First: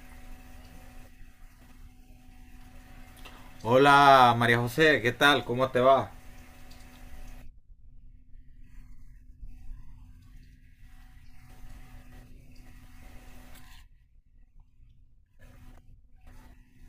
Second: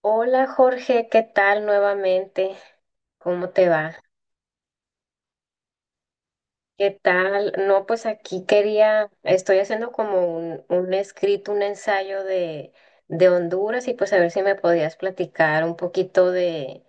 Hola Jorge, ¿qué tal nuevamente? ¿Cómo te va? Hola María José, ¿qué tal? ¿Cómo te va? ¿Qué tal? No, pues aquí estoy haciendo como un escrito, un ensayo de Honduras y pues a ver si me podías platicar un poquito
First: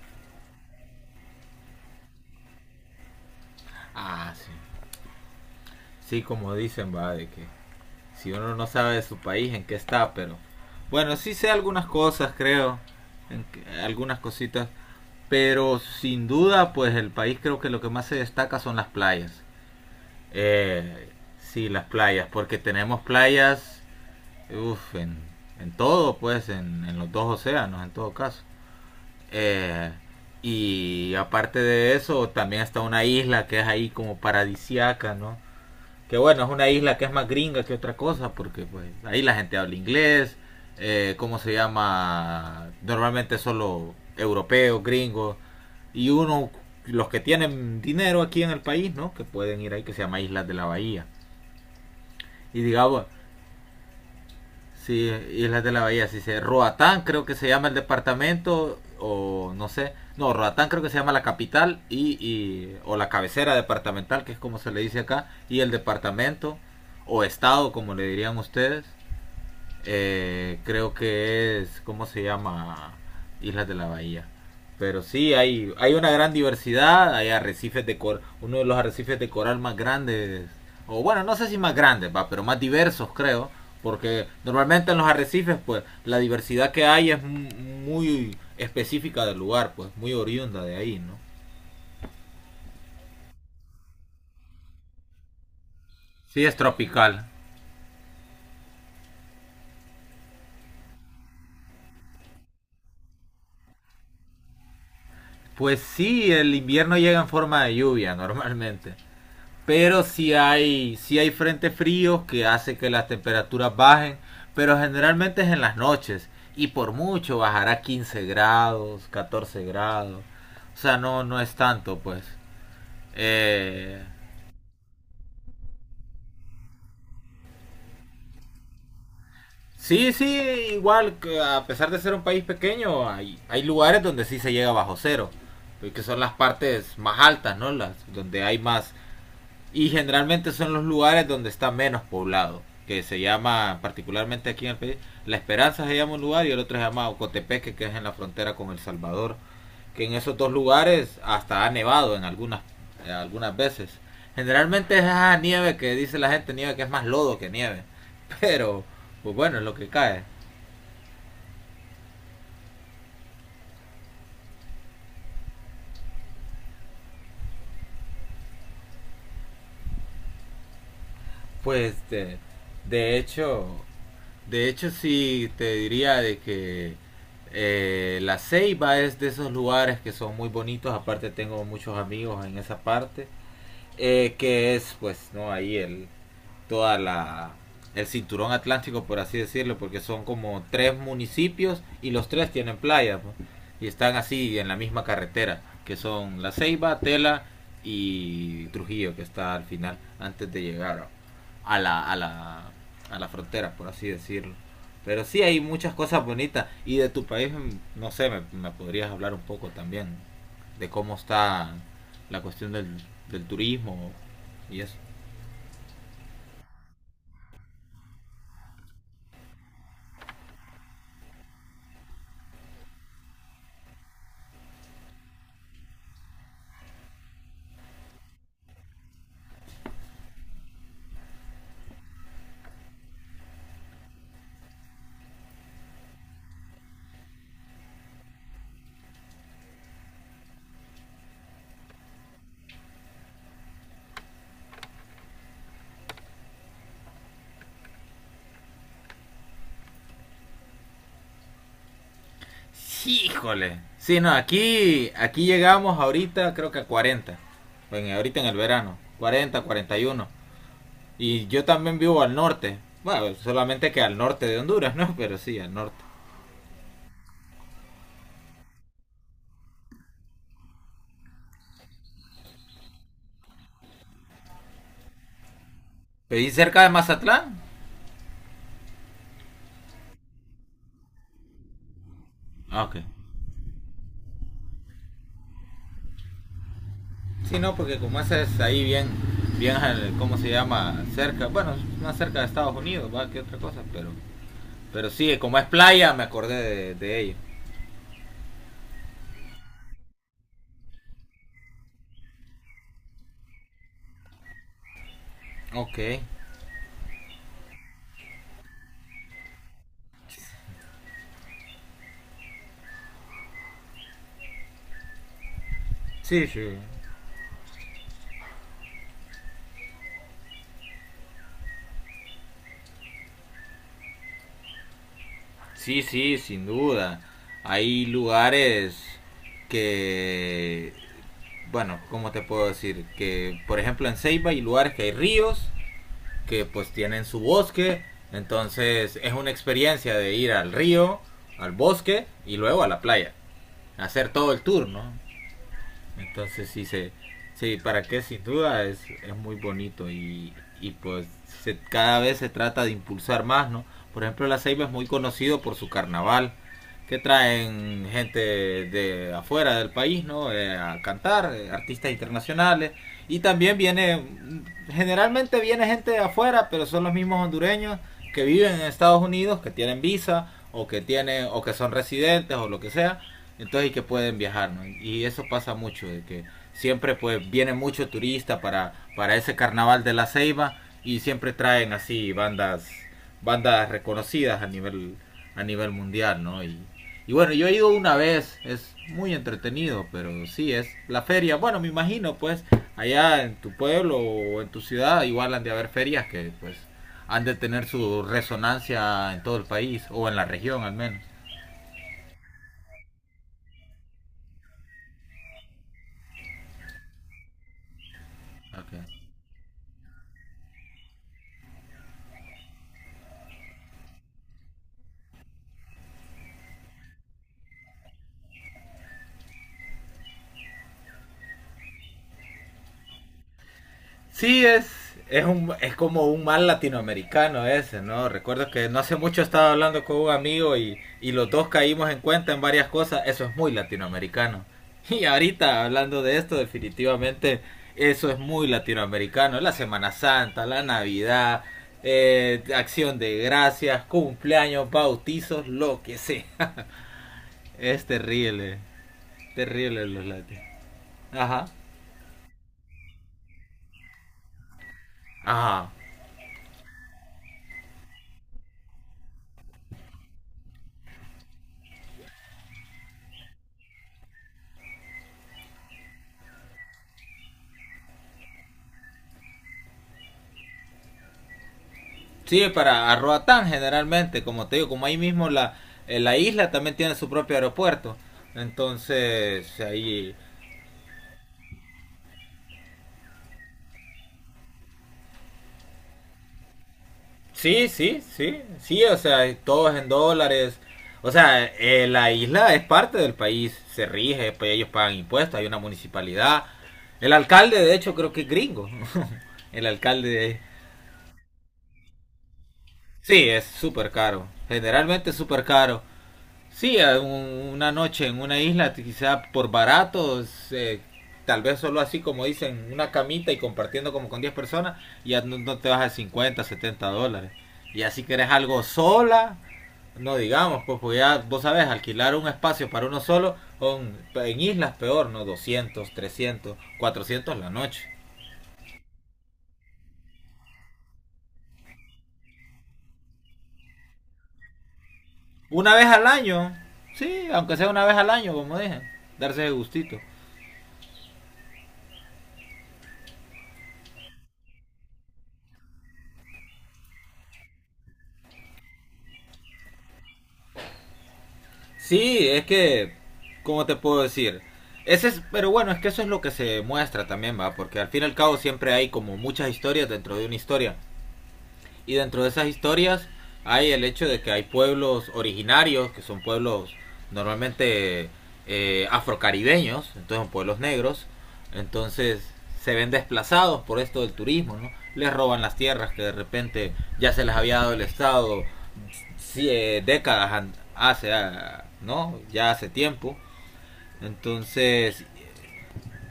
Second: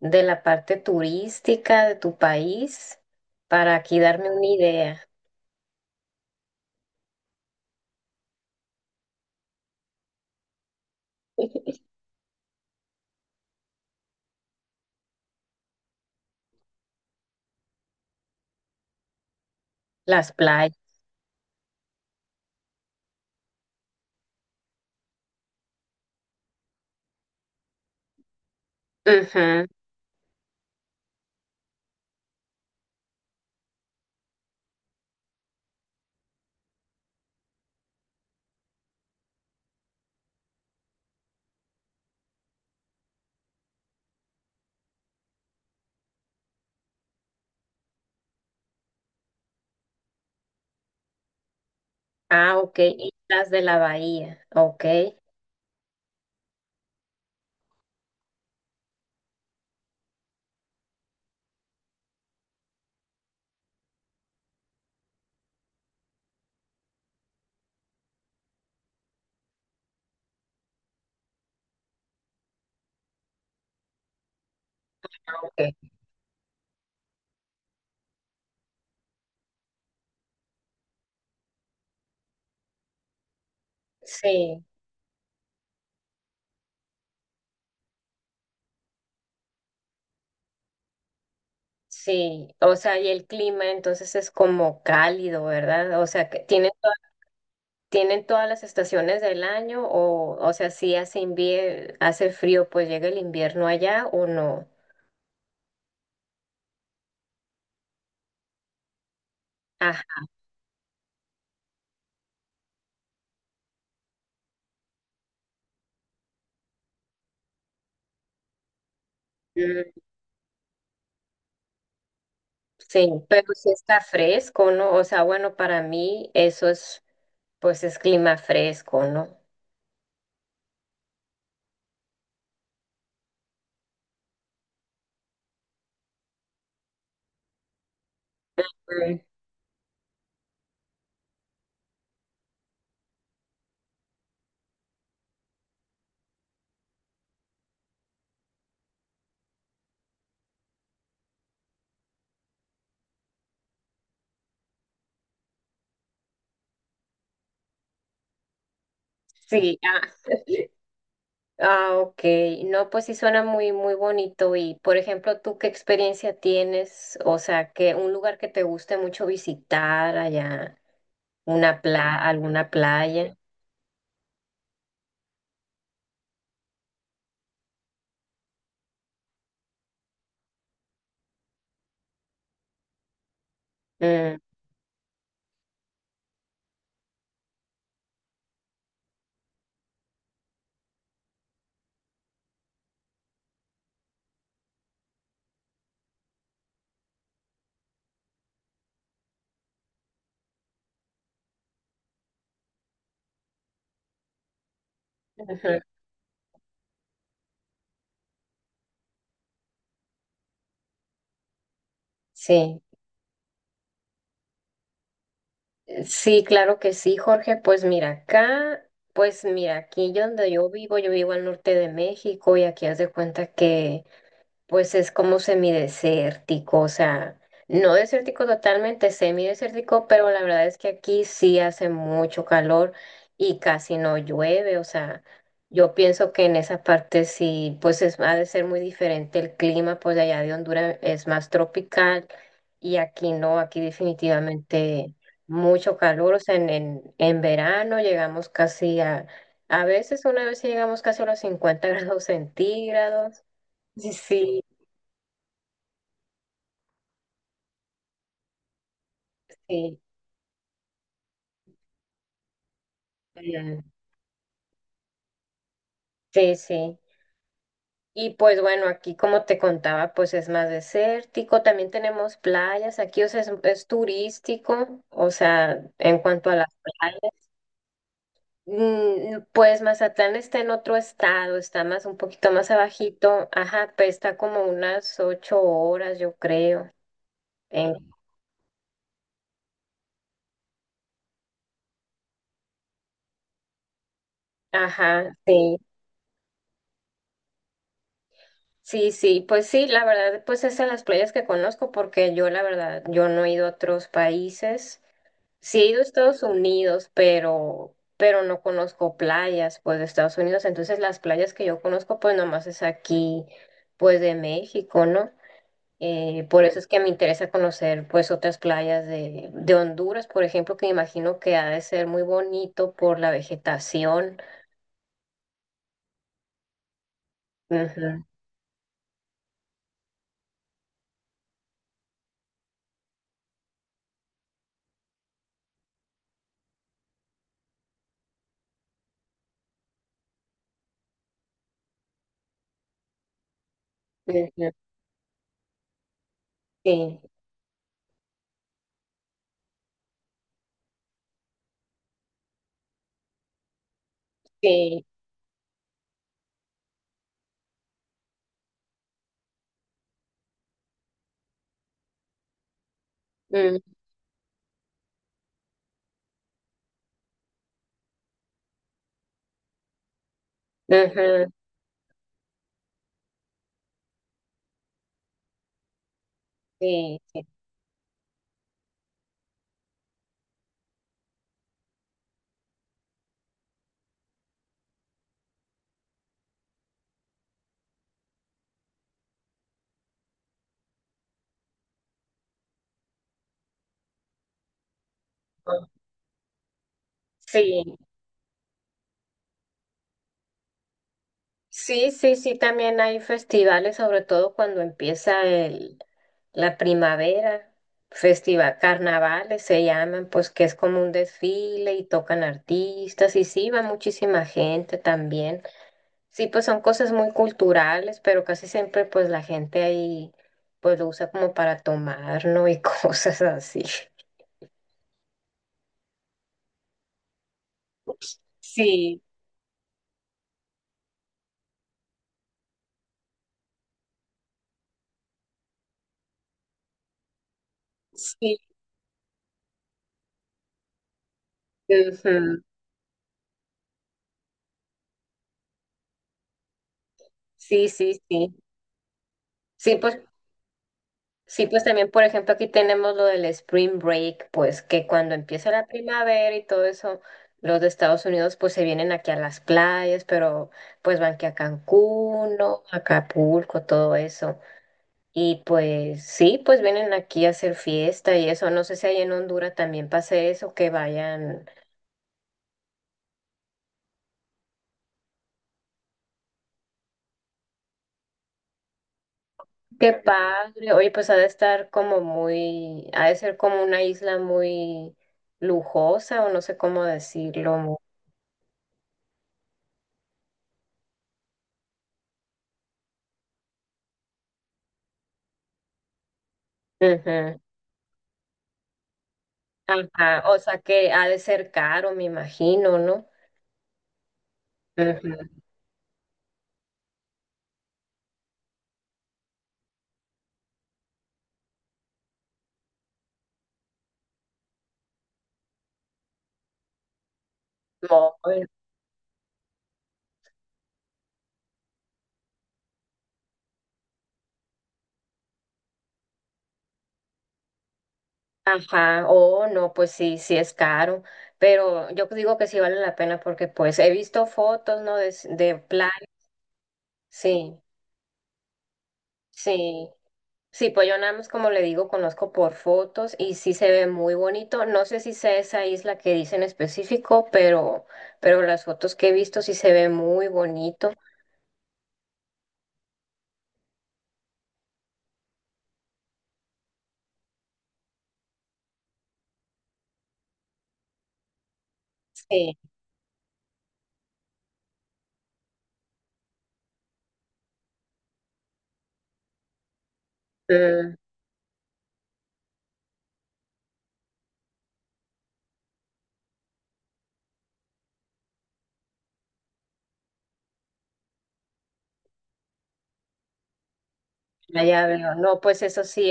de la parte turística de tu país para aquí darme Ah, una sí. idea. Sí, como dicen, va, de que si uno no sabe de su país, en qué está, pero. Bueno, sí sé algunas cosas, creo, algunas cositas, pero sin duda, pues el país creo que lo que más se destaca son las playas. Las playas. Eh, sí, las playas, porque tenemos playas, uf, en todo, pues, en los dos océanos, en todo caso. Ujú. Eh, y aparte de eso, también está una isla que es ahí como paradisiaca, ¿no? Que bueno, es una isla que es más gringa que otra cosa, porque pues ahí la gente habla inglés. ¿Cómo se llama? Normalmente solo europeos, gringos, y uno, los que tienen dinero aquí en el país, ¿no? Que pueden ir ahí, que se llama Islas de la Bahía. Ah, Y ok. digamos, Y las de la bahía. Ok. sí, Islas de la Bahía, sí se, Roatán creo que se llama el departamento, o no sé, no, Roatán creo que se llama la capital y o la cabecera departamental, que es como se le dice acá, y el departamento o estado, como le dirían ustedes. Creo que es, ¿cómo se llama? Islas de la Bahía. Pero sí, Ok. Hay una gran diversidad, hay arrecifes de coral, uno de los arrecifes de coral más grandes, o bueno, no sé si más grandes, va, pero más diversos creo, porque Sí. normalmente en los arrecifes, pues, la diversidad que hay es muy específica del lugar, pues, muy oriunda de ahí, ¿no? Sí, o sea, y el clima entonces es como cálido, ¿verdad? O sea, que Sí, es tienen, tropical. tienen todas las estaciones del año o sea, si hace hace frío, pues llega el invierno allá o no. Pues sí, el invierno llega en forma de lluvia normalmente. Pero Ajá, sí hay frentes fríos que hace que las temperaturas bajen, pero generalmente es en las noches, y por mucho bajará 15 grados, catorce mm, grados. O sea, no, no es tanto, pues. sí, pero si está Eh, fresco, ¿no? O sea, bueno, para mí eso es, pues es clima fresco, ¿no? sí, sí, igual, que a pesar de ser un país pequeño, hay lugares donde sí se llega bajo cero, que son las partes más altas, ¿no? Las, donde hay más. Mm, Y generalmente son los lugares donde está menos poblado, que se llama, particularmente aquí en el país, La Esperanza se llama un lugar, y el otro se llama Ocotepeque, que es en la frontera con El Salvador, que en esos dos lugares hasta ha nevado en algunas veces. Generalmente es esa nieve que dice la gente, nieve que es más lodo que nieve, pero pues bueno, es lo Sí, que cae. ah, ok. No, pues sí suena muy, muy bonito. Y, por ejemplo, ¿tú qué experiencia tienes? O sea, que un lugar que te guste mucho visitar allá, Pues de, alguna de playa. hecho, De hecho, sí te diría de que la Ceiba es de esos lugares que son muy bonitos. Aparte tengo muchos amigos en esa parte. Mm, Que es, pues, no, ahí el, toda la, el cinturón atlántico, por así decirlo, porque son como tres municipios y los tres tienen playa, pues, y están así en la misma carretera, que son La Ceiba, Tela y Trujillo, que está al final, antes de llegar a la a la a la frontera, por así decirlo. Pero sí hay ujú. muchas cosas bonitas, y de tu país no sé, me podrías hablar un poco también de cómo está la cuestión Sí, del turismo y eso. sí, claro que sí, Jorge. Pues mira, acá, pues mira, aquí yo donde yo vivo al norte de México y aquí haz de cuenta que pues es como semidesértico, o sea, no desértico totalmente, semidesértico, pero la verdad es que aquí sí hace mucho calor y casi no llueve, o sea, yo pienso que en esa parte sí, pues es, ha de ser muy diferente el clima, pues de allá de Honduras es más tropical y aquí no, aquí definitivamente mucho calor, o sea, en verano llegamos casi a veces una vez sí llegamos casi a los 50 grados centígrados. Híjole. Sí, Sí, no, sí, aquí llegamos ahorita, creo que a 40. Bueno, ahorita en el verano. Cuarenta, cuarenta sí, y uno. Y yo también vivo al norte. Bueno, mm, solamente que al norte de Honduras, ¿no? Pero sí, al norte. sí, sí. Y pues bueno, aquí como te contaba, pues es más desértico, también tenemos playas, aquí, o sea, es turístico, o sea, en cuanto ¿Pedí a las cerca de playas, Mazatlán? mm, mm, pues Mazatlán está en otro estado, está más, un poquito más Ah, ok. abajito, ajá, pues está como unas 8 horas, yo creo, Sí, no, en, porque como esa es ahí bien, bien, ¿cómo se llama? Cerca, bueno, más cerca de Estados Unidos, va, que otra cosa, pero ajá, sí, como es sí. playa, me acordé de ello. Sí, sí, pues sí, la verdad, pues es de las playas que conozco porque yo la verdad, yo no he ido a otros países. Sí he Ok. ido a Estados Unidos, pero no conozco playas, pues, de Estados Unidos. Entonces, las playas que yo conozco, pues, nomás es aquí, pues, de México, ¿no? Sí, Por eso sí. es que me interesa conocer, pues, otras playas de Honduras, por ejemplo, que me imagino que ha de ser muy bonito por la vegetación. Sí, sí, sin duda. Hay Ujú, lugares que, bueno, ¿cómo te puedo decir? Que, por ejemplo, en Ceiba hay lugares que hay ríos, que pues tienen su bosque, entonces es una experiencia de ir al río, al bosque y luego a la playa, hacer todo el ujú, tour, ¿no? Entonces sí, sí, sí para qué, sin duda es muy bonito, y pues cada vez se trata de impulsar más, ¿no? Por ejemplo, La Ceiba es sí, muy conocido por su carnaval, que traen gente de afuera del país, ¿no? A cantar, artistas internacionales. Y mm, también generalmente viene gente de afuera, pero son los mismos hondureños que viven en Estados Unidos, que tienen visa, o que tienen, ujú, o que son residentes, o lo que sea, entonces, y que pueden viajar, ¿no? Y eso pasa mucho, de que siempre sí, sí. pues viene mucho turista para ese carnaval de la Ceiba, y siempre traen así bandas reconocidas a nivel mundial, ¿no? Y bueno, yo he ido una vez, es muy entretenido, pero sí, es la feria. Bueno, me imagino, pues, allá en tu pueblo o en tu ciudad, igual han de haber ferias que, pues, han de Sí, tener su resonancia en todo el país, o en la región al menos. sí, sí, sí, también hay festivales, sobre todo cuando empieza el, la primavera, festival, Okay. carnavales se llaman, pues que es como un desfile y tocan artistas y sí, va muchísima gente también. Sí, pues son cosas muy culturales, pero casi siempre pues la gente ahí pues lo usa como para tomar, ¿no? Y cosas así. Sí, es como un mal latinoamericano ese, ¿no? Recuerdo que no hace Sí, mucho estaba hablando con un amigo, y los dos caímos en cuenta en varias cosas. Eso es muy latinoamericano. Y ahorita hablando de esto, definitivamente eso es sí. muy latinoamericano. La Semana Santa, la Navidad, Ujú, acción de gracias, cumpleaños, bautizos, lo que sea. sí, Es sí, sí. terrible, Sí, terrible pues los latinos. Ajá. sí, pues también, por ejemplo, aquí tenemos lo del Spring Break, pues que cuando empieza la Ajá. primavera y todo eso, los de Estados Unidos pues se vienen aquí a las playas, pero pues van que a Cancún, ¿no? Acapulco, todo eso. Y pues sí, pues vienen aquí a hacer fiesta y eso. No sé si allá en Honduras también pase eso, que vayan. Sí, para a Roatán generalmente, como te digo, como ahí mismo la isla también tiene su propio aeropuerto. Entonces, Qué ahí. padre. Oye, pues ha de estar como muy, ha de ser como una isla muy lujosa o no sé cómo Sí, decirlo. sí, sí, sí, o sea, todo es en dólares. O sea, la isla es parte del país, se rige, pues ellos pagan impuestos, hay una municipalidad. El Ujú. alcalde, de hecho, creo que es gringo. El Ajá, o alcalde, sea que ha de ser caro, me imagino, ¿no? sí, es súper caro. Generalmente es Ujú. súper caro. Sí, una noche en una isla, quizá por baratos, tal vez solo así como dicen, una camita y compartiendo como con 10 personas, ya no, no te vas a $50, $70. Y así No, que eres pues, algo sola, no digamos, pues, ya vos sabés, alquilar un espacio para uno solo, en islas peor, ¿no? 200, 300, 400 la noche. ajá, oh, no, pues sí, sí es caro, pero yo digo que sí vale la pena porque pues he visto fotos, ¿no? De, de Una vez playa, al año, sí, aunque sí, sea una vez al año, como dije, darse de sí, gustito. sí, pues yo nada más como le digo, conozco por fotos y sí se ve muy bonito, no sé si sea esa isla que dice en específico, pero las fotos que he visto sí se ve muy bonito, Sí, es que, ¿cómo te puedo decir? Pero bueno, es que eso es lo que se muestra también, va, porque al fin y al cabo siempre hay como muchas historias dentro de una historia. Y dentro de esas sí. historias hay el hecho de que hay pueblos originarios, que son pueblos normalmente afrocaribeños, entonces son pueblos Mm, negros, entonces se ven desplazados por esto del turismo, ¿no? Les roban las tierras que de repente ya se les había dado el Estado, sí, décadas hace, ¿no? Ya hace tiempo. ah, ya Entonces, veo. No, pues eso sí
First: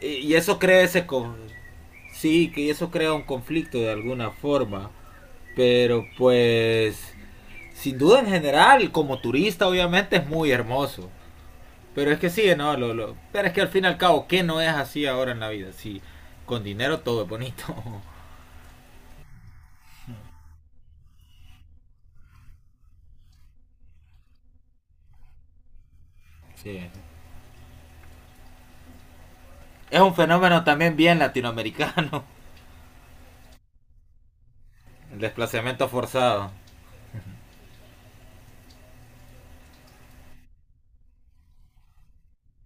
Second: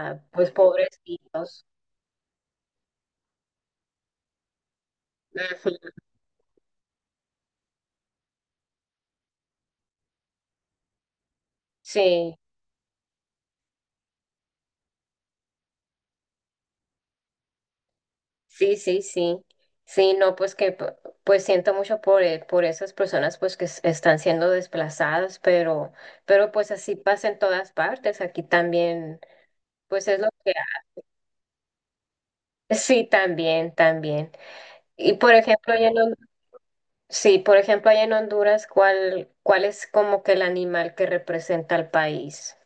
y y pues eso crea pobrecitos. sí, que eso crea un conflicto de alguna forma, Ujú. pero pues sin duda en general como turista obviamente es muy hermoso, pero es que Sí, sí, no, pero es que al fin y al cabo qué no es así ahora en la vida, sí, con dinero todo es bonito. sí, sí, sí. Sí, no, pues que pues siento mucho por esas personas pues que están siendo desplazadas, pero pues sí. así pasa en todas partes. Aquí también, Es pues un es lo que fenómeno hay. también bien latinoamericano, Sí, también, también. Y el por ejemplo, desplazamiento forzado. sí, por ejemplo, allá en Honduras, cuál es como que el animal que representa al país?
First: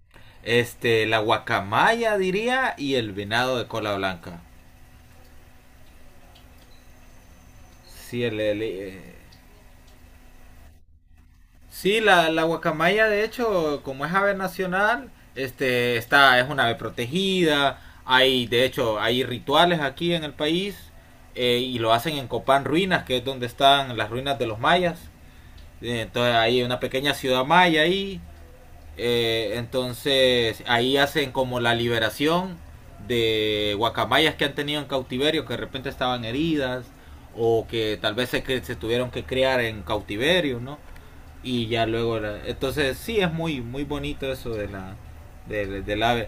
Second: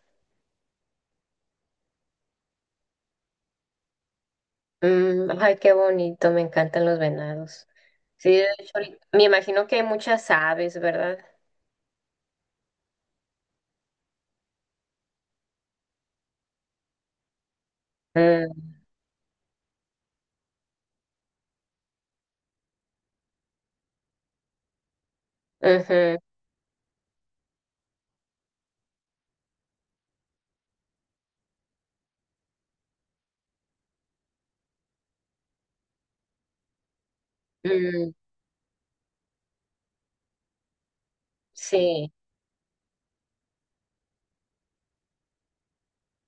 La guacamaya diría, y el venado de cola blanca. Mm, ay, qué bonito, me encantan los venados. Sí, Sí, de hecho, ahorita- me imagino que hay muchas aves, ¿verdad? sí la guacamaya, de hecho, como es ave nacional, es una ave protegida. Hay, de Mm, hecho, hay rituales aquí en el país, y lo hacen en Copán Ruinas, que es donde están las ruinas de los mayas. Eh, ujú, Entonces hay una pequeña ciudad maya ahí. Entonces ahí hacen como la liberación de guacamayas que han tenido en cautiverio, que de repente estaban heridas, o que mm, tal vez se tuvieron que criar en cautiverio, ¿no? Y ya sí, luego, la, entonces sí es muy muy bonito eso de la, del, del ave,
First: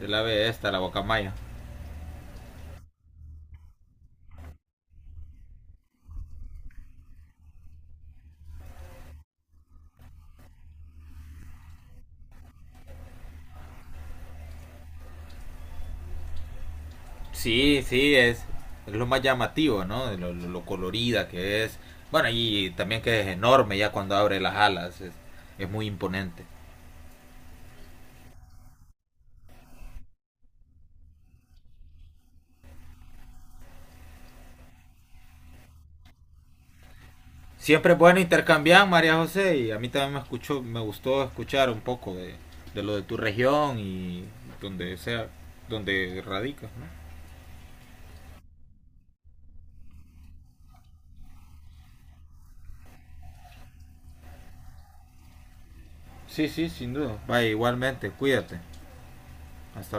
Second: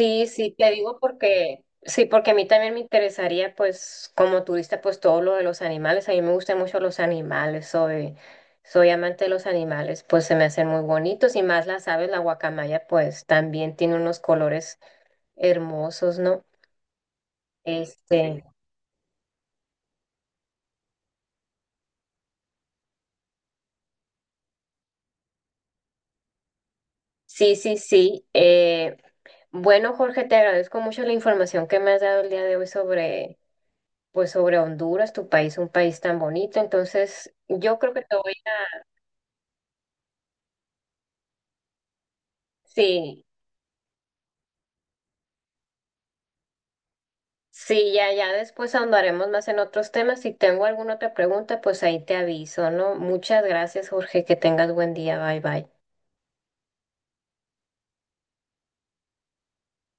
del ave, sí, te esta, la digo guacamaya. porque, sí, porque a mí también me interesaría, pues, como turista, pues todo lo de los animales. A mí me gustan mucho los animales, soy amante de los animales, pues se me hacen muy bonitos y más las aves, la guacamaya, pues también tiene unos colores hermosos, ¿no? Sí, sí Este. Es lo más llamativo, ¿no? Lo colorida que es. Bueno, y también que es enorme ya cuando abre las alas, es muy imponente. Sí, sí, sí. Bueno, Jorge, te agradezco mucho la información que me has dado el día de hoy sobre, pues, sobre Honduras, tu país, un país tan bonito. Entonces, yo creo Siempre es que te bueno voy a... intercambiar, María José, y a mí también me gustó escuchar un poco de lo de tu Sí, región, y donde sea, donde radicas, ¿no? sí, ya, ya después ahondaremos más en otros temas. Si tengo alguna otra pregunta, pues ahí te aviso, ¿no? Muchas gracias, Jorge, que tengas buen día. Bye, bye. Sí, sí, sin duda. Vaya, igualmente, cuídate. Hasta